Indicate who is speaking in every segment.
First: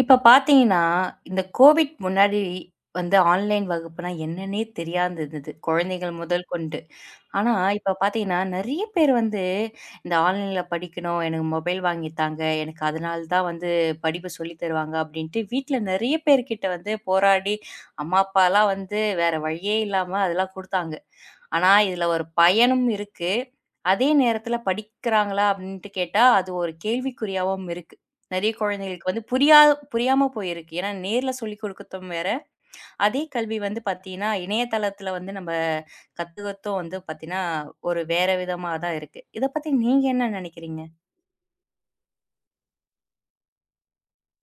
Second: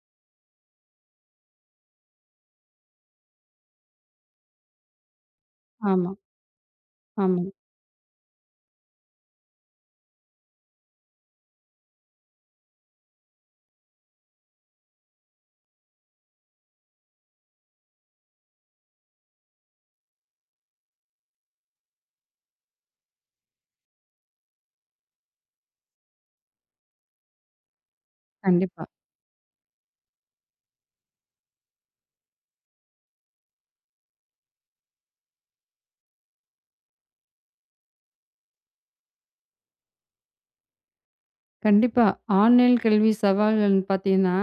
Speaker 1: இப்போ பார்த்தீங்கன்னா, இந்தக் கோவிட் முன்னாடி வந்து ஆன்லைன் வகுப்புனா என்னன்னே தெரியாது இருந்தது.
Speaker 2: ஆமா
Speaker 1: குழந்தைகள் முதல் கொண்டு.
Speaker 2: ஆமா.
Speaker 1: ஆனா இப்போ பார்த்தீங்கன்னா நிறைய பேர் வந்து இந்த ஆன்லைன்ல படிக்கணும். எனக்கு மொபைல் வாங்கி தாங்க. எனக்கு அதனாலதான் வந்து படிப்பு சொல்லித் தருவாங்க அப்படின்ட்டு வீட்டுல நிறைய பேர்கிட்ட வந்து போராடி அம்மா, அப்பாலாம் வந்து வேற வழியே இல்லாம அதெல்லாம் கொடுத்தாங்க. ஆனா இதுல ஒரு பயனும் இருக்கு. அதே நேரத்துல படிக்கறாங்களா? அப்படின்னு கேட்டா அது ஒரு கேள்விக்குறியாகவும் இருக்கு. நிறைய
Speaker 2: கண்டிப்பா.
Speaker 1: குழந்தைகளுக்கு வந்து புரியா புரியாம போயிருக்கு. ஏன்னா நேர்ல சொல்லிக்கொடுக்கவும் வேற அதே கல்வி வந்து பாத்தீங்கன்னா இணையதளத்துல வந்து நம்ம கத்துகத்தும் வந்து பாத்தீங்கன்னா ஒரு வேற விதமா தான் இருக்கு. இத பத்தி நீங்க என்ன நினைக்கிறீங்க?
Speaker 2: கண்டிப்பா ஆன்லைன்ல கல்வி சவால்கள்ன்னு பார்த்தீங்கன்னா,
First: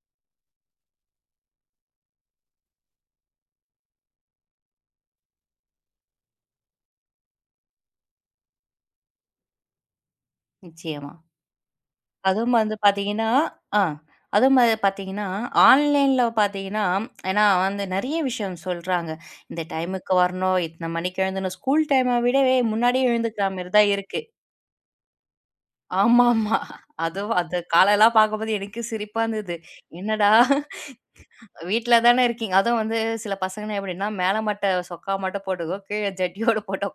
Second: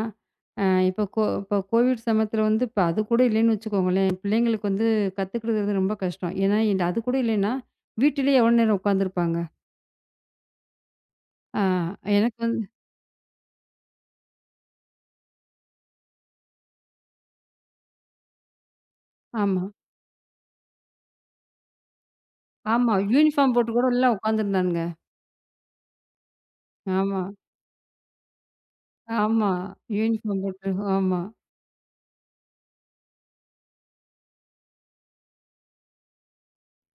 Speaker 2: அஹ் இப்ப கொ இப்ப கோவிட் சமயத்துல வந்து அது கூட இல்லைன்னு வச்சுக்கோங்களேன் பிள்ளைங்களுக்கு வந்து கத்துக்கிறது ரொம்ப கஷ்டம். ஏன்னா அது கூட இல்லைன்னா வீட்டிலேயே எவ்வளவு நேரம் உட்கார்ந்து இருப்பாங்க?
Speaker 1: நிச்சயமா.
Speaker 2: ஆ எனக்கு
Speaker 1: அதுவும்
Speaker 2: வந்து
Speaker 1: வந்து பாத்தீங்கன்னா அ அது பாத்தீங்கன்னா ஆன்லைன்ல பாத்தீங்கன்னா. ஏன்னா நிறைய விஷயம் சொல்றாங்க. இந்த
Speaker 2: ஆமா.
Speaker 1: டைம்க்கு வரணும். இத்தனை மணிக்கு எழுந்து ஸ்கூல் டைம் விடவே
Speaker 2: ஆமா
Speaker 1: முன்னாடியே எழுந்துக்குற
Speaker 2: யூனிஃபார்ம் போட்டுக் கூட
Speaker 1: மாரிதான்
Speaker 2: எல்லாம்
Speaker 1: இருக்கு.
Speaker 2: உட்கார்ந்து இருந்தானுங்க.
Speaker 1: ஆமாமா.
Speaker 2: ஆமா.
Speaker 1: அதுவும் அந்த கால எல்லாம் பாக்கும்போது எனக்கும் சிரிப்பா
Speaker 2: ஆமா
Speaker 1: இருந்தது. என்னடா
Speaker 2: யூனிபார்ம் போட்டு, ஆமா.
Speaker 1: வீட்டுல தான இருக்கீங்க. அதுவும் வந்து சில பசங்க மேல மட்டும். சொக்கா மட்டும் போட்டுட்டு ஜட்டி ஓட போட்டோ.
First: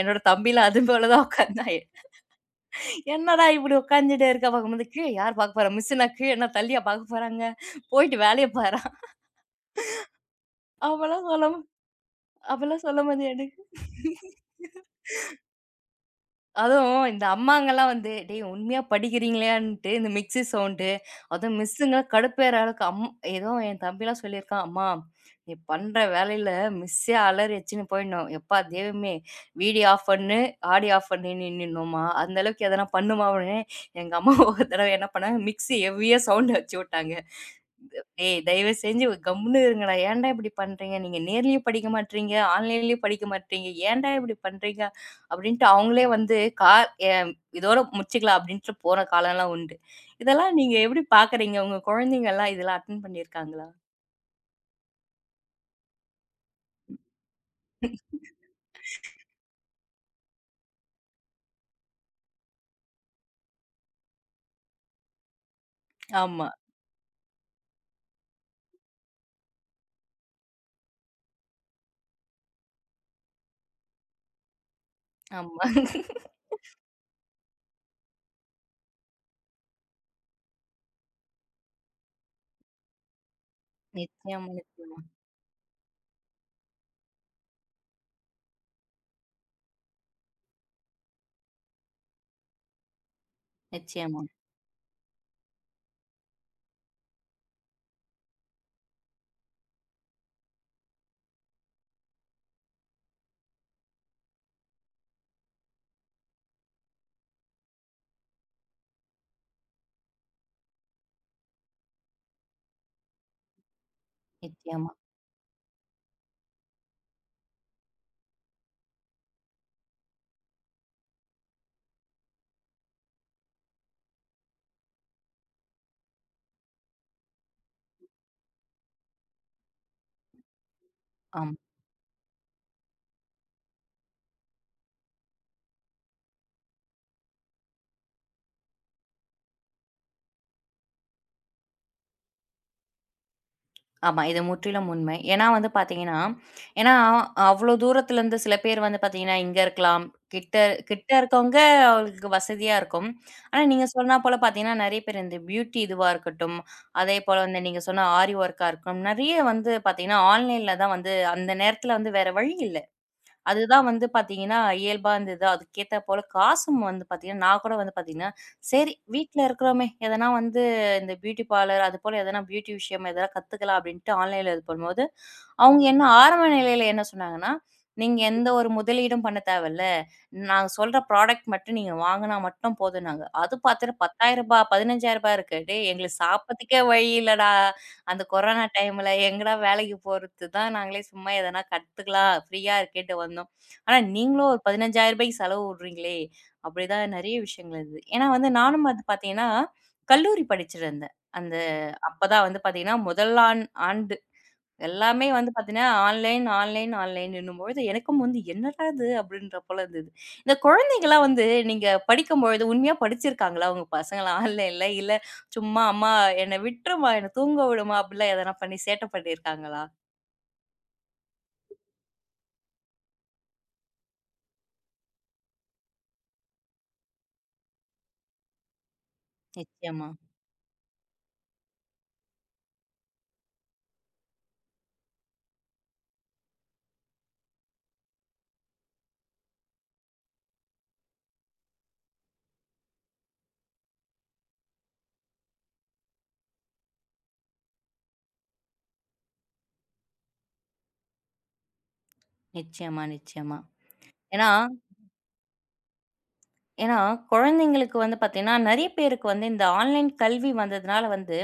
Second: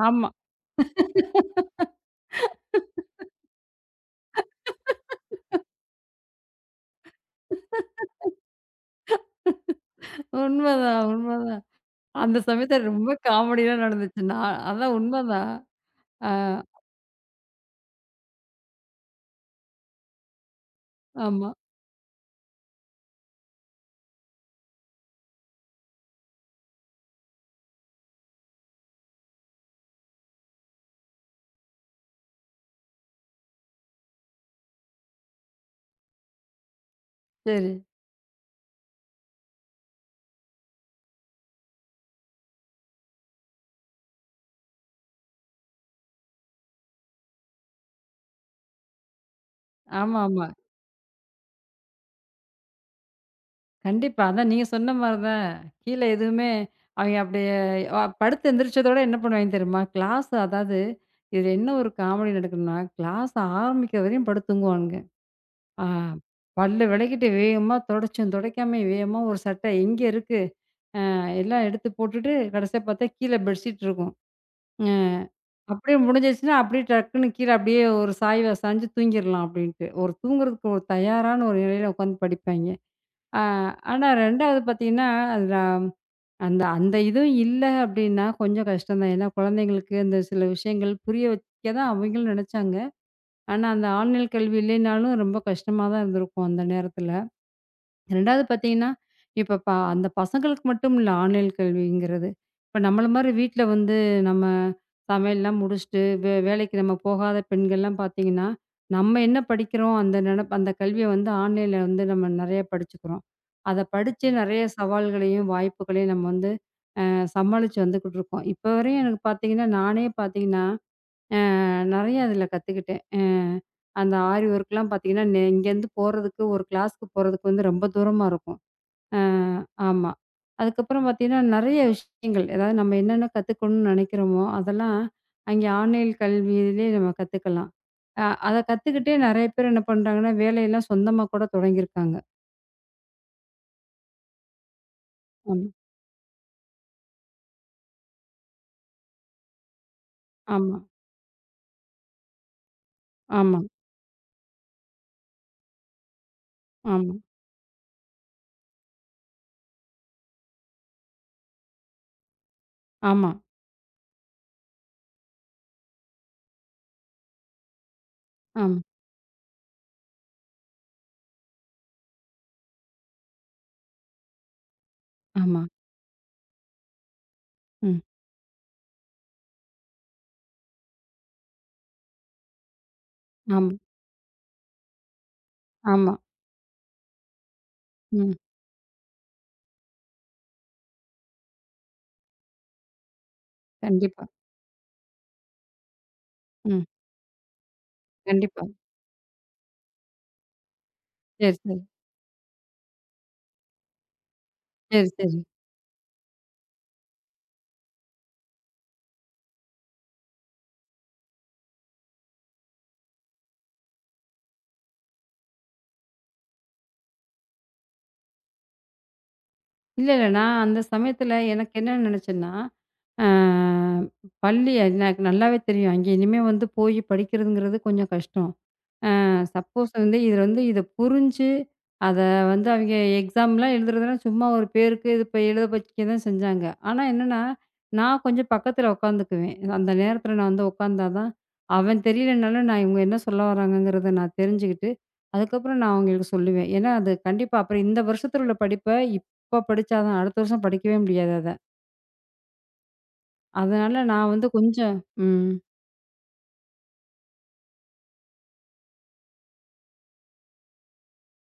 Speaker 1: என்னோட
Speaker 2: ஆமா.
Speaker 1: தம்பி எல்லாம் அதுபோல தான் உக்காந்தான். என்னடா இப்படி உக்காந்துட்டு இருக்க பாக்கும்போது. கீழ யார் பாக்கப் போற மிஸ் இன்னா தள்ளியா பாக்கப் போறாங்க. போயிட்டு வேலைய பாரா.
Speaker 2: உண்மைதான்
Speaker 1: அப்பல்லாம் சொல்
Speaker 2: உண்மைதான். அந்தச்
Speaker 1: அப்பல்லாம்
Speaker 2: சமயத்துல ரொம்ப
Speaker 1: சொல்லும்போது எனக்கு.
Speaker 2: காமடி எல்லாம் நடந்துச்சுன்னா, அதான் உண்மைதான். அஹ்.
Speaker 1: அதுவும் இந்த அம்மாங்கெல்லாம் வந்து, டேய் உண்மையா படிக்கிறீங்களா? இண்ட்டு மிக்சி சௌண்டு
Speaker 2: ஆமா.
Speaker 1: அதுவும் மிஸ்ங்களாம் கடுப்பேற அளவுக்கு அம் ஏதோ என் தம்பி சொல்லி இருக்கான். அம்மா நீ பண்ற வேலையில மிஸ்ஸெ அலறி வச்சு போயிடனும். எப்பா தேவுமே வீடியோ ஆப் பன்னு ஆடியோ ஆப் பண்ணி நின்னுன்னுமா அந்தளவுக்கு அதெல்லாம் பண்ணுமா? எங்க அம்மா ஒருதடவை என்ன பண்ணா மிக்சிய ஹெவியா சௌண்டு வச்சு விட்டாங்க.
Speaker 2: சரி.
Speaker 1: தயவு செஞ்சு கம்முனு இருங்க. ஏன்டா இப்படி பண்றீங்க? நீங்க நேர்லயே படிக்க மாட்றீங்க. ஆன்லைன்யம் படிக்க மாட்றீங்க. ஏன்டா இப்படி பண்றீங்க அப்படின்னு கா அவங்களே வந்து இதோட முடிச்சுக்கலாம் அப்படின்னு போற காலம் எல்லாம் உண்டு.
Speaker 2: ஆமாமா.
Speaker 1: இதெல்லாம் நீங்க எப்படி பாக்குறீங்க? உங்க குழந்தைகள் எல்லாம் இதெல்லாம் அட்டண்ட் பண்ணி இருக்காங்களா?
Speaker 2: கண்டிப்பா அதான் நீங்கச் சொன்ன மாதிரிதான். கீழே எதுவுமே அவங்க அப்டியே படுத்து எழுந்திருச்சதோட என்ன பண்ணுவாங்க தெரியுமா? கிளாஸ் அதாவது இதுல என்ன ஒரு காமடி நடக்குதுன்னா கிளாஸ் ஆரம்பிக்கிறவரையும் படுத்துத் தூங்குவாங்க. ஆஹ்
Speaker 1: ஆமா.
Speaker 2: பல்ல வெளைக்கிட்டு வேகமா துடைச்சு துடைக்காம வேகமா ஒரு சட்டை எங்கே இருக்கு? அஹ் எல்லாம் எடுத்துப் போட்டுட்டு கடைசியா பார்த்தா கீழே பெட்ஷீட் இருக்கும். அஹ்
Speaker 1: ஆமா.
Speaker 2: அப்படியே முடிஞ்சிருச்சுனா அப்படியே டக்குன்னு கீழே அப்படியே ஒரு சாயவா சாஞ்சு தூங்கிரலாம் அப்படின்னு ஒரு தூங்குறதுக்கு ஒரு தயாரான ஒரு நிலையில உட்கார்ந்து படிப்பாங்க. அ ஆனா
Speaker 1: நிச்சயமா
Speaker 2: 2 வது
Speaker 1: நிச்சயமா.
Speaker 2: பாத்தீங்கன்னா அதுல அந்த அந்த இதும் இல்ல அப்படின்னா கொஞ்சம் கஷ்டம் தான். ஏன்னா குழந்தைகளுக்கு இந்தச் சில விஷயங்கள் புரிய வைக்கதான் அவங்களும் நினைச்சாங்க. ஆனா அந்த
Speaker 1: நிச்சயமா.
Speaker 2: ஆன்லைன் கல்வி இல்லைன்னாலும் ரொம்ப கஷ்டமாதான் இருந்திருக்கும் அந்த நேரத்துல. 2 வது பாத்தீங்கன்னா இப்ப பா அந்தப் பசங்களுக்கு மட்டுமில்ல ஆன்லைன் கல்விங்கிறது. இப்ப நம்மள மாதிரி வீட்ல வந்து நம்ம சமையல் எல்லாம் முடிச்சிட்டு வே வேலைக்கு போகாத பெண்கள் எல்லாம் பாத்தீங்கன்னா நம்ம என்ன படிக்கிறோம் அந்த நெனப் அந்தக் கல்விய வந்து ஆன்லைன்ல வந்து நம்ம நிறைய படிச்சுக்கிறோம். அதைப் படிச்சு நிறைய
Speaker 1: நிச்சயமா.
Speaker 2: சவால்களையும் வாய்ப்புகளையும் நம்ம வந்து அஹ் சமாளிச்சு வந்துக்கிட்டு இருக்கோம். இப்ப வரைக்கும் எனக்கு பாத்தீங்கன்னா நானே பாத்தீங்கன்னா, அஹ் நிறைய அதுல கத்துக்கிட்டேன். அஹ் அந்த ஆரிவொர் க்கு எல்லாம் பாத்தீங்கன்னா, இங்க இருந்து போறதுக்கு ஒரு கிளாஸ் போறதுக்கு வந்து ரொம்ப தூரமா இருக்கும். அஹ் ஆமா. அதுக்கப்புறம் பார்த்தீங்கன்னா
Speaker 1: ஆமா.
Speaker 2: நிறைய விஷயங்கள். அதாவது நம்ம என்னென்ன கத்துக்கணும்னு நினைக்கிறோமோ அதெல்லாம் அங்கே ஆன்லைன் கல்விலயே நம்ம கத்துக்கலாம். அ-அதைக் கத்துக்கிட்டே நிறைய பேர் என்ன பண்றாங்கன்னா வேலையெல்லாம் சொந்தமா கூடத் தொடங்கி இருக்காங்க.
Speaker 1: ஆமா. இது முற்றிலும் உண்மை. ஏன்னா
Speaker 2: ஆமா.
Speaker 1: வந்து பார்த்தீங்கன்னா, ஏன்னா அவ்ளோ தூரத்துல இருந்து சில பேர் வந்து பாத்தீங்கன்னா, இங்க இருக்கலாம். கிட்ட
Speaker 2: ஆமா.
Speaker 1: கிட்ட இருக்கவுங்க உங்களுக்கு வசதியா இருக்கும்.
Speaker 2: ஆமா.
Speaker 1: ஆனா நீங்க சொன்ன போல பாத்தீங்கன்னா, நிறைய பேர் இந்த பியூட்டி இதுவா இருக்கட்டும்.
Speaker 2: ஆமா.
Speaker 1: அதேபோல நீங்க சொன்ன ஆரி ஒர்க்கா இருக்கும் நிறைய வந்து பாத்தீங்கன்னா ஆன்லைன்ல தான் வந்து அந்த நேரத்துல வந்து வேற வழி இல்ல.
Speaker 2: ஆமா.
Speaker 1: அது தான் வந்து பாத்தீங்கன்னா இயல்பான இந்த இதா அதுக்கு ஏத்தாப்போல காசும் வந்து பாத்தீங்கன்னா நான்கூட வந்து பாத்தீங்கன்னா
Speaker 2: ஆமா.
Speaker 1: சரி வீட்டுல இருக்குறோமே! எதனா வந்து இந்த பியூட்டி பார்லர் அது போல எதனா பியூட்டி விஷயம் எதனா கத்துக்கலாம் அப்பிடின்டு ஆன்லைன்ல இருக்கும்போது
Speaker 2: ஆமா.
Speaker 1: அவுங்க என்ன ஆரம்ப நிலையில என்ன சொன்னாங்கன்னா,
Speaker 2: ம்.
Speaker 1: நீங்க எந்த ஒரு முதலீடும் பண்ண தேவைல்ல. நாங்க சொல்ற புராடெக்ட் மட்டும் நீங்க வாங்குனா மட்டும் போதும்னாங்க. அது
Speaker 2: ஆமா.
Speaker 1: பாத்துட்டு ரூ.10000 ரூ.15000 இருக்கு. டேய்!
Speaker 2: ஆமா.
Speaker 1: எங்களுக்குச் சாப்புட்றதுக்கே வழி இல்லடா! அந்தக்
Speaker 2: ம்.
Speaker 1: கொரோனா டைம்ல எங்கடா! வேலைக்குப் போறது தான். நாங்களே சும்மா எதனா கத்துக்கலாம். ப்ரீயா இருக்கேன்டு வந்தோம். ஆனா,
Speaker 2: கண்டிப்பா.
Speaker 1: நீங்களும் ஒரு ரூ.15000க்கு செலவு வுட்றீங்களே!
Speaker 2: ம்.
Speaker 1: அப்பிடி தான் நிறைய விஷயங்கள் இது. ஏன்னா
Speaker 2: கண்டிப்பா.
Speaker 1: நானும் ப பாத்தீங்கன்னா, கல்லூரி படிச்சுட்டு இருந்தேன். அந்த
Speaker 2: சரி, சரி.
Speaker 1: அப்பத் தான் வந்து பாத்தீங்கன்னா முதலாண்டு
Speaker 2: சரி,
Speaker 1: எல்லாமே
Speaker 2: சரி.
Speaker 1: வந்து பாத்தீங்கன்னா ஆன்லைன், ஆன்லைன், ஆன்லைன்னும்பொழுது எனக்கும் வந்து என்னடா! இது அப்பிடின்றபோல இருந்தது. இந்தக் குழந்தைகலாம் வந்து நீங்க படிக்கும்போது உண்மையா படிச்சு இருக்காங்களா! உங்க பசங்க எல்லாம் ஆன்லைன்ல இல்ல சும்மா அம்மா என்ன விட்டுறுமா! என்ன தூங்க விடும்மா! அப்பிடிலாம் எதனா பண்ணி சேட்ட பண்ணி இருக்காங்களா?
Speaker 2: இல்ல, இல்ல. நான் அந்தச் சமயத்துல எனக்கு என்ன நினைச்சன்னா, அ பள்ளி எ எனக்கு நல்லாவே தெரியும். அங்கே இனிமே வந்து போய்ப் படிக்கிறதுங்கிறது கொஞ்சம் கஷ்டம். அ சப்போஸ்
Speaker 1: நிச்சயமா.
Speaker 2: வந்து இதுல வந்து இதப் புரிஞ்சு அத வந்து அவங்க எக்ஸாம் எல்லாம் எழுதுறதுனா சும்மா ஒரு பேருக்கு இப்ப எழுத வைக்க தான் செஞ்சாங்க. ஆனா என்னன்னா நான் கொஞ்சம் பக்கத்துல உட்கார்ந்துக்குவேன். அந்த நேரத்துல நான் வந்து உட்கார்ந்தா தான் அவன் தெரியலேன்னாலும் நான் இவுங்க என்ன சொல்ல வர்றாங்கங்கிறத நான் தெரிஞ்சுக்கிட்டு அதுக்கப்புறம் நான் அவுங்களுக்கு சொல்லுவேன். ஏன்னா அது கண்டிப்பா அப்புறம் இந்த வருஷத்துல உள்ள படிப்ப இப்ப படிச்சா தான் அடுத்த வருஷம் படிக்கவே முடியாது அத.
Speaker 1: நிச்சயமா, நிச்சயமா.
Speaker 2: அதனால நான் வந்து
Speaker 1: ஏன்னா
Speaker 2: கொஞ்சம். ம்.
Speaker 1: ஏன்னா குழந்தைகளுக்கு வந்து பாத்தீங்கன்னா நெறைய பேருக்கு வந்து இந்த ஆன்லைன் கல்வி வந்ததுனால வந்து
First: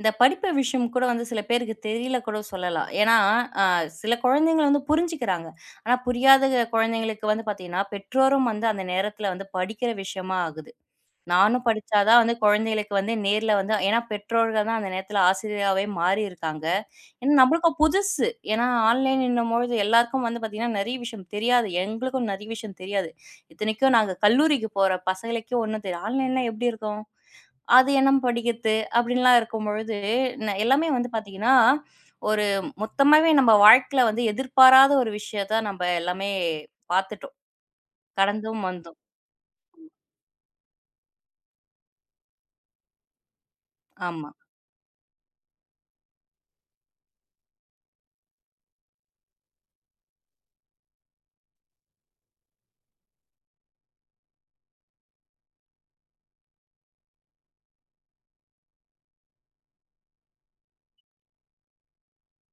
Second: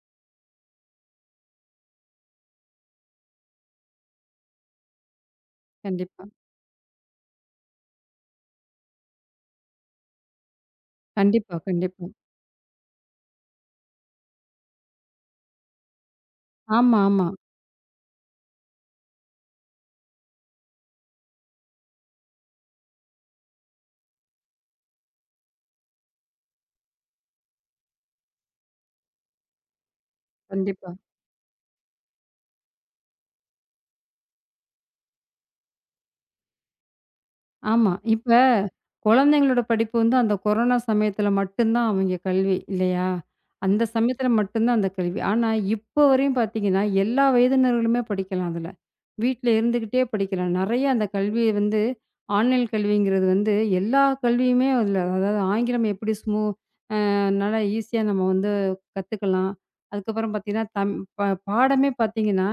Speaker 1: இந்தப் படிப்பு விஷயம் கூட வந்து சில பேருக்குத் தெரில கூடச் சொல்லலாம். ஏன்னா அ சில குழந்தைகள் வந்து புரிஞ்சுக்குறாங்க ஆனா
Speaker 2: கண்டிப்பா.
Speaker 1: புரியாத குழந்தைகளுக்கு வந்து பாத்தீங்கன்னா பெற்றோரும் வந்து அந்த நேரத்துல வந்து படிக்கிற விஷயமா ஆகுது.
Speaker 2: கண்டிப்பா,
Speaker 1: நானும்
Speaker 2: கண்டிப்பா.
Speaker 1: படிச்சாதா வந்து குழந்தைகளுக்கு வந்து நேர்ல வந்து. ஏன்னா பெற்றோர்கள்தான் அந்த நேரத்துல ஆசிரியராவே மாறி இருக்காங்க.
Speaker 2: ஆமா, ஆமா.
Speaker 1: என் நம்லுக்கு புதுசு ஏன்னா ஆன்லைன்னுன்னும் பொழுது எல்லாருக்கும் வந்து நெறைய விஷயம் தெரியாது. எங்களுக்கும் நெறைய விஷயம் தெரியாது. இத்தனைக்கும், நாங்க கல்லூரிக்கு போற பசங்களுக்கே ஒண்ணும் தெரியல. ஆன்லைன்லாம் எப்டி இருக்கும்? அது என்னம் படிக்கிற்து அப்டின்லா இருக்கும்பொழுது என்ன எல்லாமே
Speaker 2: கண்டிப்பா.
Speaker 1: வந்து பாத்தீங்கன்னா ஒரு மொத்தமாவே நம்ம வாழ்க்கைல வந்து எதிர்பாராத ஒரு விஷயத்தை நம்ப எல்லாமே பாத்துட்டோம்.
Speaker 2: ஆமா. இப்ப
Speaker 1: கடந்தும் வந்தோம்.
Speaker 2: குழந்தைங்களோட
Speaker 1: ம்.
Speaker 2: படிப்பு வந்து அந்தக் கொரோனா சமயத்துல மட்டும்தான் அவிங்க கல்வி இல்லையா? அந்த சமயத்துல
Speaker 1: ஆமா.
Speaker 2: மட்டும்தான் அந்தக் கல்வி. ஆனா, இப்ப வரையும் பாத்தீங்கன்னா எல்லா வயதினர்களுமே படிக்கலாம் அதுல. வீட்டுல இருந்துகிட்டே படிக்கலாம். நெறைய அந்தக் கல்விய வந்து ஆன்லைன் கல்விங்குறது வந்து எல்லா கல்வியுமே அதுல அதாவது ஆங்கிலம் எப்படி ஸ்மோ அ நல்லா ஈசியா நம்ம வந்து கத்துக்கலாம். அதுக்கப்புறம் பாத்தீங்கன்னா தம் ப பாடமே பாத்தீங்கன்னா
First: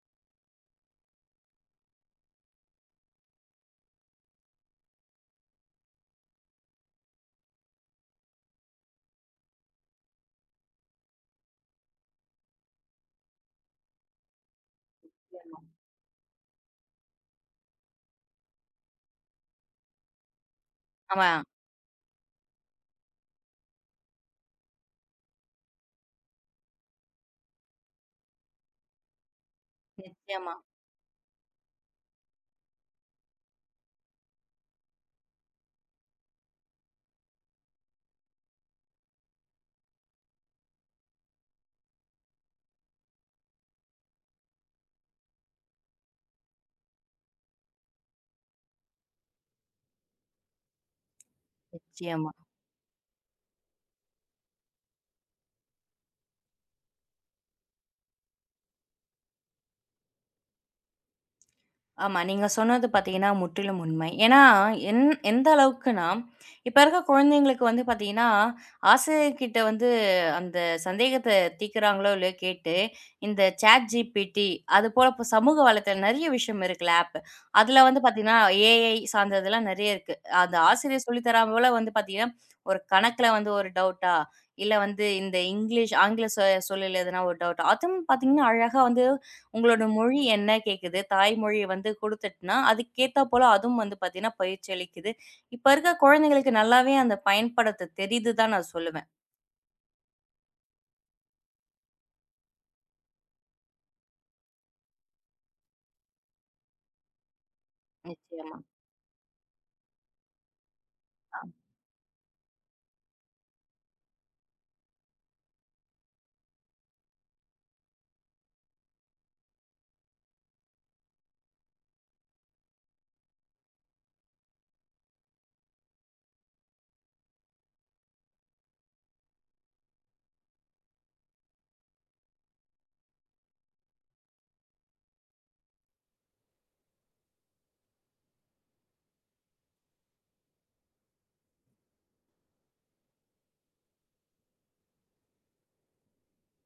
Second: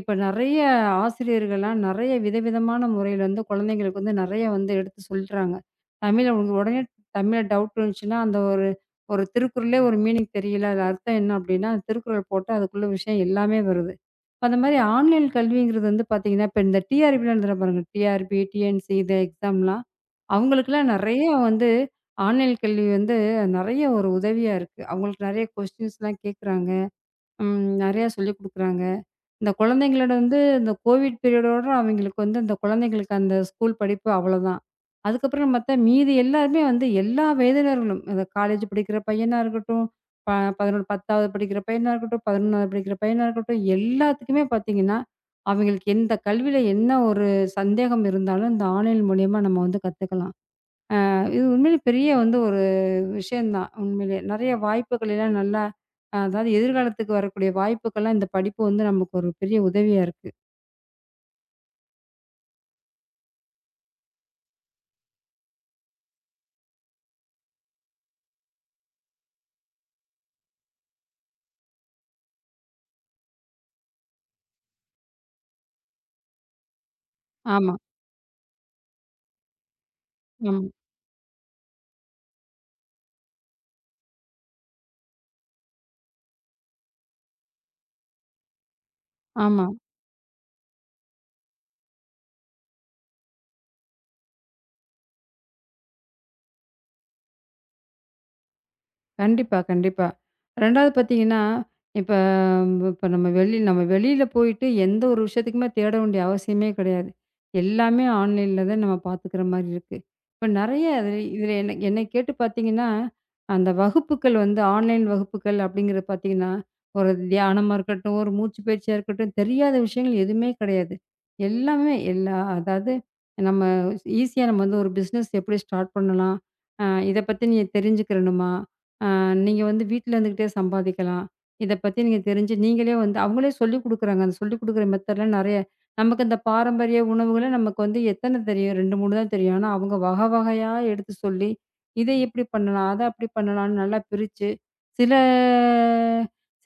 Speaker 2: இப்ப நெறைய ஆசிரியர்கள்லாம் நெறைய விதவிதமான முறையில வந்து குழந்தைகளுக்கு வந்து நெறைய வந்து எடுத்துச் சொல்றாங்க. தமிழ் அவுங்க உடனே தமிழ்ல டவுட் வந்ச்சுனா அந்த ஒரு 1 திருக்குறளே 1 மீனிங் தெரியல. அது அர்த்தம் என்ன அப்டின்னா திருக்குறள் போட்டா அதுக்குள்ள விஷயம் எல்லாமே வருது. இப்ப அந்த மாதிரி ஆன்லைன்
Speaker 1: நிச்சியம்மா
Speaker 2: கல்விங்கறது வந்து பாத்தீங்கன்னா இப்ப இந்த டிஆர்பிலா எழுதுரோம் பாருங்க, டிஆர்பி, டிஎன்சி இது எக்ஸாம்லா அவங்களுக்கு எல்லாம் நெறைய
Speaker 1: ஆமா.
Speaker 2: வந்து ஆன்லைன் கல்வி வந்து நெறைய ஒரு உதவியா இருக்கு. அவுங்களுக்கு நெறைய கொஸ்டின்ஸ்லா கேக்குறாங்க. ம், நெறைய சொல்லிக் குடுக்குறாங்க. இந்தக் குழந்தைகளோட வந்து
Speaker 1: நிச்சியமா.
Speaker 2: இந்தக் கோவிட் பீரியடோட அவிங்களுக்கு வந்து அந்தக் குழந்தைகளுக்கு அந்த ஸ்கூல் படிப்பு அவ்ளோதான். அதுக்கப்புறம் பாத்தா மீதி எல்லாருமே வந்து எல்லா வயதினர்களும் இந்த காலேஜ் படிக்கிற பையனா இருக்கட்டும் ப 11, 10வது படிக்கிற பையனா இருக்கட்டும். 11வது படிக்கிற பையனா இருக்கட்டும். எல்லாத்துக்குமே பாத்தீங்கன்னா அவிங்களுக்கு எந்தக் கல்வியில என்ன ஒரு சந்தேகம் இருந்தாலும் அந்த ஆன்லின் மூலியமா நம்ம வந்து கத்துக்கலாம். அ இது உண்மையிலே பெரிய
Speaker 1: நிச்சியமா.
Speaker 2: வந்து ஒரு விஷயம் தான் உண்மைலே நெறைய வாய்ப்புகளைலாம் நல்லா அ அதாவது எதிர்காலத்துக்கு வரக்கூடிய வாய்ப்புகள்லா இந்தப் படிப்பு வந்து நமக்கு ஒரு பெரிய உதவியா இருக்கு.
Speaker 1: ஆமா நீங்கச் சொன்னது பாத்தீங்கன்னா முற்றிலும் உண்மை. ஏன்னா ஏந் எந்த அளவுக்குனா இப்ப இருக்க குழந்தைகளுக்கு வந்து பாத்தீங்கன்னா ஆசிரியர் கிட்ட வந்து அந்தச் சந்தேகத்த தீக்குறாங்களோ கேட்டு இந்த chat GPT அதுபோல சமூக வலைத்த ம் நிறைய விஷயம் இருக்குல அப்.
Speaker 2: ஆமா.
Speaker 1: அதுல வந்து பாத்தீங்கன்னா ஏ.ஐ. சார்ந்ததுலாம் நிறைய இருக்கு. அந்த
Speaker 2: ம்.
Speaker 1: ஆசிரியர் சொல்லித்தராமலா வந்து பாத்தீங்கன்னா ஒரு கணக்குல வந்து ஒரு டவுட்டா இல்ல வந்து இந்த இங்கிலீஷ் ஆங்கில சொல் சொல்லில் ஒரு டவுட்டா அதுவும் பாத்தீங்கன்னா அழகா வந்து
Speaker 2: ஆமா.
Speaker 1: உங்களோட மொழி என்ன கேக்குது? தாய்மொழி வந்து குடுத்திட்டுனா அதுக்கேத்தா போல அதுவும் வந்து பாத்தீங்கன்னா பயிற்சியளிக்குது. இப்ப இருக்குற குழந்தைகளுக்கு நல்லாவே அந்தப் பயன்படுத்தத் தெரிது தான் நான் சொல்லுவேன்.
Speaker 2: கண்டிப்பா கண்டிப்பா. ரெண்டாவது பாத்தீங்கன்னா, இப்ப ப நம்ம வெளியில நம்ம வெளியில போயிட்டு எந்த ஒரு விஷயத்துக்குத் தேட வேண்டிய அவசியமே கிடையாது. எல்லாமே
Speaker 1: நிச்சயமா.
Speaker 2: ஆன்லைன்ல தான் நாம பாத்துக்குற மாரிருக்கு. இப்ப நிறைய
Speaker 1: ஆ.
Speaker 2: இதுல என்ன என்னைய கேட்டுப் பாத்தீங்கன்னா அந்த வகுப்புகள் வந்து ஆன்லைன் வகுப்புகள் அப்டிங்கறத பாத்தீங்கன்னா ஒரு தியானமா இருக்கட்டும், ஒரு மூச்சுப்பயிற்சியா இருக்கட்டும் தெரியாத விஷயங்கள் எதுவுமே கிடையாது. எல்லாமே எல்லாம் அதாவது நம்ம ஈசியா நம்ம ஒரு பிஸ்னஸ் எப்படி ஸ்டார்ட் பண்ணலாம். ஆ இதப் பத்தி நீங்கத் தெரிஞ்சுக்கணுமா? ஆ நீங்க வந்து வீட்டுல இருந்துகிட்டே சம்பாதிக்கலாம். இதைப் பத்தி நீங்கத் தெரிஞ்சு நீங்களே வந்து அவங்களே சொல்லிக் குடுக்குறாங்க. சொல்லிக் குடுக்குற மெதட்லாம் நிறைய. நமக்கு அந்தப் பாரம்பரிய உணவுகள நமக்கு வந்து எத்தன தெரியும். 2, 3 தான் தெரியும். ஆனா அவங்க வகை வகையா எடுத்துச் சொல்லி இத எப்படி பண்ணலாம், அத அப்படி பண்ணலாம்னு நல்லா பிரிச்சு, சில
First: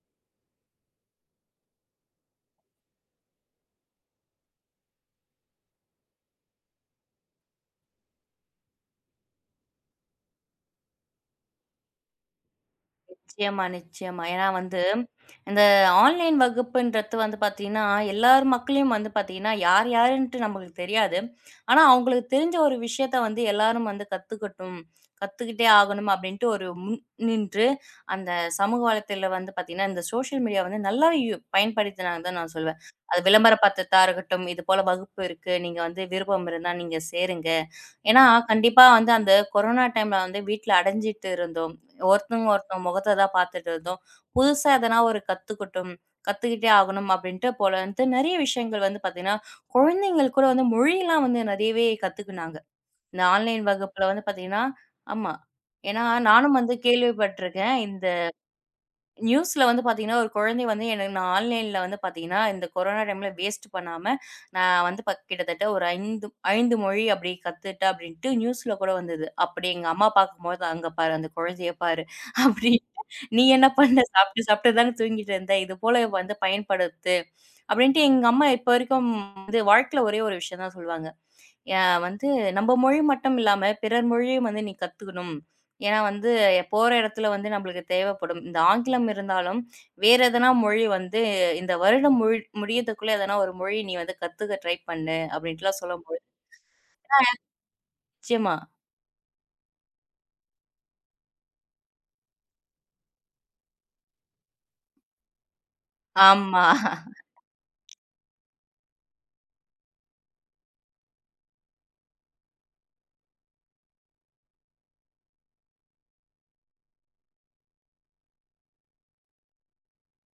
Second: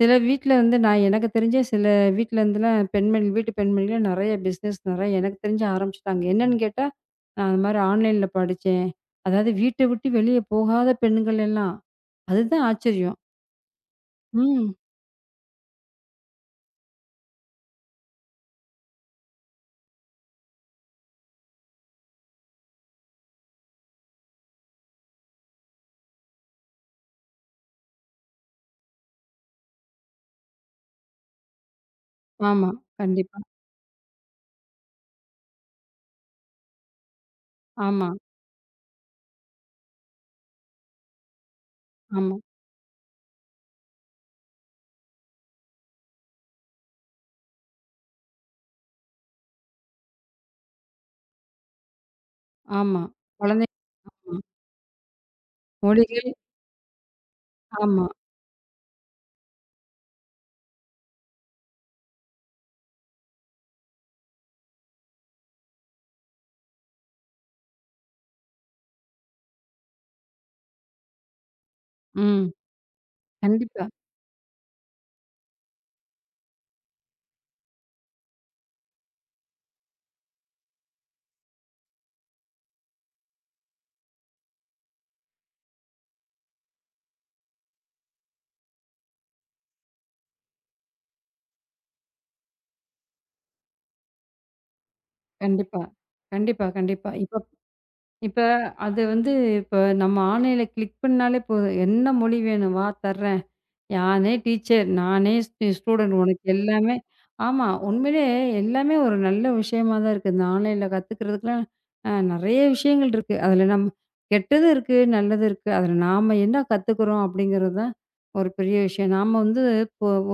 Speaker 2: சில வீட்டுல இருந்து நான் எனக்குத் தெரிஞ்ச சில வீட்டுல இருந்து தான் பெண்கள் வீட்டுப் பெண்மகள் நிறைய பிஸ்னெஸ் நிறைய எனக்குத் தெரிஞ்சு ஆரம்பிச்சிட்டாங்க. என்னன்னு கேட்டா நான் அந்த மாரி ஆன்லைன்ல படிச்சேன். அதாவது வீட்ட விட்டு வெளிய போகாத பெண்கள் எல்லாம். அதுதான் ஆச்சரியம்.
Speaker 1: நிச்சயமா. நிச்சயமா. ஏன்னா
Speaker 2: ம்.
Speaker 1: வந்து இந்த ஆன்லைன் வகுப்புன்றது வந்து பாத்தீங்கன்னா எல்லாரும் மக்களையும் வந்து பாத்தீங்கன்னா யார் யாருன்ட்டு நம்மளுக்குத் தெரியாது. ஆனா அவங்களுக்கு தெரிஞ்ச ஒரு விஷயத்த வந்து எல்லாரும் வந்து கத்துக்கட்டும். கத்துக்கிட்டே ஆகணும் அப்டின்டு ஒரு முன் நின்று அந்தச் சமூக வலைத்தளத்தில வந்து பாத்தீங்கன்னா இந்த சோசியல் மீடியா வந்து நல்லா யு பயன்படுத்தினா தான் நான்
Speaker 2: ஆமா.
Speaker 1: சொல்லுவேன். அது
Speaker 2: கண்டிப்பா.
Speaker 1: விளம்பரபடுத்தரதா இருக்கட்டும். இது போல வகுப்பு இருக்கு நீங்க வந்து விருப்பம் இருந்தா நீங்க சேருங்க.
Speaker 2: ஆமா.
Speaker 1: ஏன்னா கண்டிப்பா வந்து அந்தக் கொரோனா டைம்ல வந்து வீட்டுல அடைஞ்சுட்டு இருந்தோம்.
Speaker 2: ஆமா.
Speaker 1: ஒருத்தங்க ஒருத்தர் முகத்த தான் பாத்துட்டு இருந்தோம். புதுசா எதனா ஒரு கத்துக்கட்டும். கத்துக்கிட்டே ஆகணும் அப்டின்ட்டு போல நிறைய விஷயங்கள் வந்து பாத்தீங்கன்னா குழந்தைகள் கூட வந்து மொழிலாம் வந்து நிறையவே கத்துக்கிநாங்க.
Speaker 2: ஆமா
Speaker 1: இந்த
Speaker 2: குழந்தை
Speaker 1: ஆன்லைன் வகுப்புல வந்து
Speaker 2: ஆமா.
Speaker 1: பாத்தீங்கன்னா. ஆமா. ஏன்னா
Speaker 2: மொழிகள்.
Speaker 1: நானும் வந்து கேள்விப்பட்டிருக்கேன். இந்த
Speaker 2: ஆமா.
Speaker 1: நியூஸ்ல வந்து பாத்தீங்கன்னா ஒரு குழந்தை வந்து என்னை ஆன்லைன்ல வந்து பாத்தீங்கன்னா இந்தக் கொரோனா டைம் வேஸ்ட் பண்ணாம, ஆ வந்து கிட்டத்தட்ட ஒரு 5, 5 மொழி அப்படி கத்துட்டா அப்டின்ட்டு நியூஸ்ல கூட வந்தது. அப்படி எங்க அம்மா பாக்கும்போது "அங்க பாரு அந்தக் குழந்தையைப் பாரு
Speaker 2: ம்.
Speaker 1: அப்டின்னு. நீ என்ன
Speaker 2: கண்டிப்பா.
Speaker 1: பண்ண சாப்பிட்டு சாப்பிட்டு தான் தூங்கிட்டு இருந்த. இது போல வந்து பயன்படுத்து." அப்டின்ட்டு எங்க அம்மா இப்ப வரைக்கும் வாழ்க்கையில ஒரே ஒரு விஷயம் தான் சொல்லுவாங்க. அ வந்து நம்ம மொழி மட்டும் இல்லாம பிறர் மொழியும் வந்து நீ கத்துக்கணும். ஏன்னா வந்து போற இடத்துல வந்து நமளுக்குத் தேவப்படும் இந்த ஆங்கிலம் இருந்தாலும் வேற எதுனா மொழி வந்து இந்த வருடம் மு முடியறதுக்குள்ள எதனா ஒரு மொழி நீ வந்து கத்துக்க ட்ரை பண்ணு அப்டின்ட்டுல்லாம்
Speaker 2: கண்டிப்பா.
Speaker 1: சொல்லும்போது, ஆ
Speaker 2: கண்டிப்பா. கண்டிப்பா. இப்ப இப்ப
Speaker 1: நிச்சயமா.
Speaker 2: அது வந்து. இப்ப நம்ம ஆன்லைன்ல கிளிக் பண்ணாலே போதும். என்ன மொழி வேணும்வா? தரேன். நானே டீச்சர். நானே ஸ் ஸ்டூடண்ட். உனக்கு
Speaker 1: ஆமா.
Speaker 2: எல்லாமே. ஆமா.
Speaker 1: [unintelligible]
Speaker 2: உண்மையிலேயே எல்லாமே ஒரு நல்ல விஷயமா தான் இருக்கு. நான் ஆன்லைன்ல கத்துக்கிறதுக்குலாம் அ நிறைய விஷயங்கள் இருக்கு. அதுல நம்ம கெட்டது இருக்கு. நல்லது இருக்கு. அதுல நாம என்ன கத்துக்கிறோம் அப்படிங்கறது தான் ஒரு பெரிய விஷயம். நாம வந்து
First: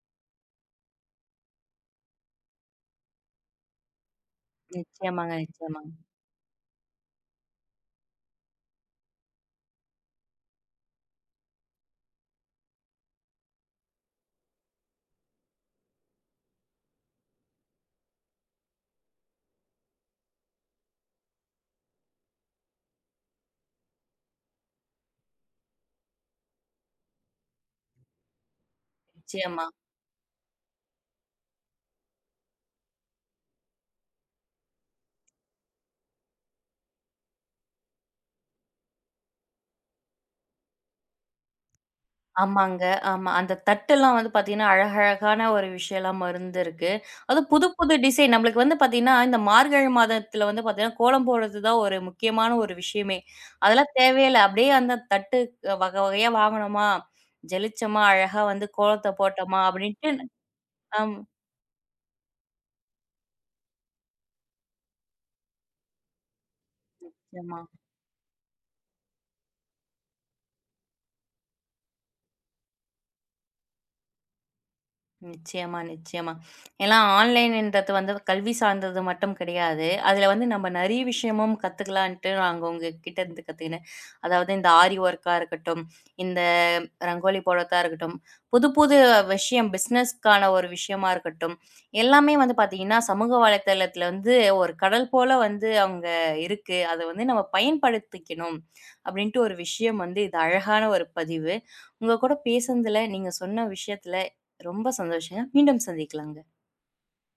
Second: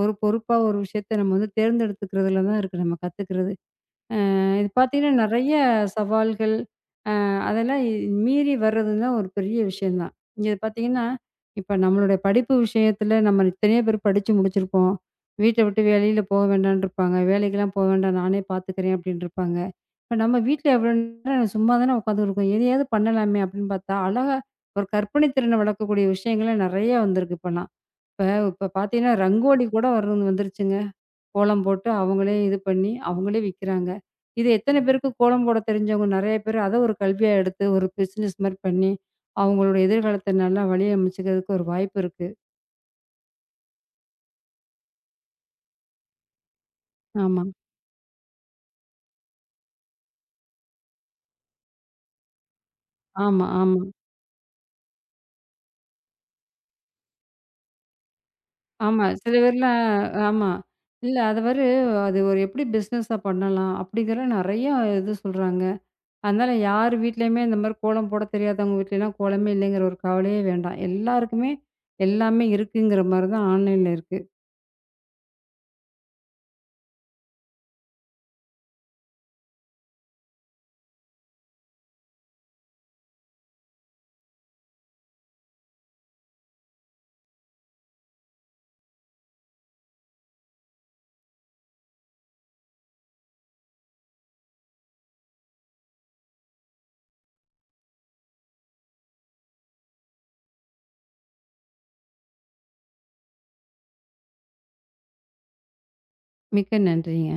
Speaker 2: ஒரு பொறுப்பா ஒரு விஷயத்த நம்ம தேர்ந்தெடுத்துக்குறதுல தான் இருக்கு நம்ம கத்துக்கிறது. அ இது பாத்தீங்கன்னா
Speaker 1: நிச்சயமாங்க
Speaker 2: நிறைய
Speaker 1: நிச்சயமாங்க.
Speaker 2: சவால்கள். அ அதெல்லாம் மீறி வர்றது தான் ஒரு பெரிய விஷயம் தான். இங்க பாத்தீங்கன்னா இப்ப நம்மளோட படிப்பு விஷயத்துல நம்ம இத்தணையோ பேர் படிச்சு முடிச்சிருக்கோம். வீட்ட விட்டு வெளில போக வேண்டாம்ன்னு இருப்பாங்க. வேலைக்கு எல்லாம் போக வேண்டாம். நானே பாத்துக்குறேன் அப்டின்னு இருப்பாங்க. இப்ப நம்ம வீட்டுல எவ்ளோ நேரம் சும்மா தான் உக்காந்திருக்கோம். எதையாவது பண்ணலாமே அப்படின்னு பாத்தா அழகா ஒரு கற்பனை திறனை வளர்க்கக்கூடிய விஷயங்கள் நிறைய வந்திருக்கு. இப்ப பாத்தீங்கன்னா ரங்கோலி
Speaker 1: நிச்சயமா.
Speaker 2: கூட வரு வந்துருச்சுங்க. கோலம் போட்டு அவங்களே இது பண்ணி அவங்களே விக்கிறாங்க. இது எத்தனை பேருக்குக் கோலம் போடத் தெரிஞ்சவங்க. நிறைய பேர் அத ஒரு கல்வியா எடுத்து ஒரு பிஸ்னெஸ் மாரி பண்ணி அவங்களோட எதிர்காலத்தை நல்லா வழி அமைச்சுக்குறதுக்கு ஒரு வாய்ப்பிருக்கு.
Speaker 1: ஆமாங்க. ஆமா அந்தத் தட்டுல்லாம் வந்து பாத்தீங்கன்னா அழகா அழகான ஒரு விஷயம்லாம் இருந்துருக்கு. அது
Speaker 2: ஆமா.
Speaker 1: புதுப்புது டிசைன். நமளுக்கு வந்து பாத்தீங்கன்னா இந்த மார்கழி மாதத்துல வந்து பாத்தீங்கன்னா கோலம் போடுறது தான் ஒரு முக்கியமான ஒரு விஷயமே.
Speaker 2: ஆமா ஆமா.
Speaker 1: அதெல்லாம் தேவையே இல்ல. அப்டியே அந்தத் தட்டு வக வகையா வாங்குனோமா? ஜலிச்சமா அழகா வந்து
Speaker 2: ஆமா
Speaker 1: கோலத்தப்
Speaker 2: சில
Speaker 1: போட்டமா
Speaker 2: பேர்லாம்
Speaker 1: அப்டின்ட்டு
Speaker 2: ஆமா. இல்ல
Speaker 1: ஆமா.
Speaker 2: அது வரு அது ஒரு எப்படி பிஸ்னெஸ்ஸா பண்ணலாம் அப்டிங்கற நிறைய இது சொல்றாங்க. அதனால யார்
Speaker 1: அ.
Speaker 2: வீட்டுலயும் இந்த
Speaker 1: நிச்சயமா.
Speaker 2: மாரி கோலம் போடத் தெரியாதவங்க வீட்டுல எல்லாம் கோலமே இல்லைங்கற ஒரு கவலையே வேண்டாம். எல்லாருக்குமே எல்லாமே இருக்குங்கிற மாரி தான் ஆன்லைன்ல இருக்கு.
Speaker 1: நிச்சயமா நிச்சயமா எல்லாம் ஆன்லைனுன்றது வந்து கல்வி சார்ந்தது மட்டும் கிடையாது. அதுல வந்து நம்ம நிறைய விஷயமும் கத்துக்கலாம்னுட்டு அவங்க கிட்ட இருந்து கத்துக்கிட்டேன். அதாவது இந்த ஆரி வொர்கா இருக்கட்டும். இந்த ரங்கோலி போட்றதா இருக்கட்டும். புதுப்புது விஷயம் பிஸ்னெஸ்க்கான ஒரு விஷயமா இருக்கட்டும். எல்லாமே வந்து பாத்தீங்கன்னா சமூக வலைத்தளத்தில வந்து ஒரு கடல் போல வந்து அங்க இருக்கு. அத வந்து நாம பயன்படுத்திக்கணும் அப்டின்ட்டு ஒரு விஷயம் வந்து இது அழகான ஒரு பதிவு. உங்க கூடப் பேசனதுல நீங்கச் சொன்ன விஷயத்துல ரொம்ப சந்தோஷம். மீண்டும் சந்திக்கலாங்க.
Speaker 2: மிக்க நன்றிங்க.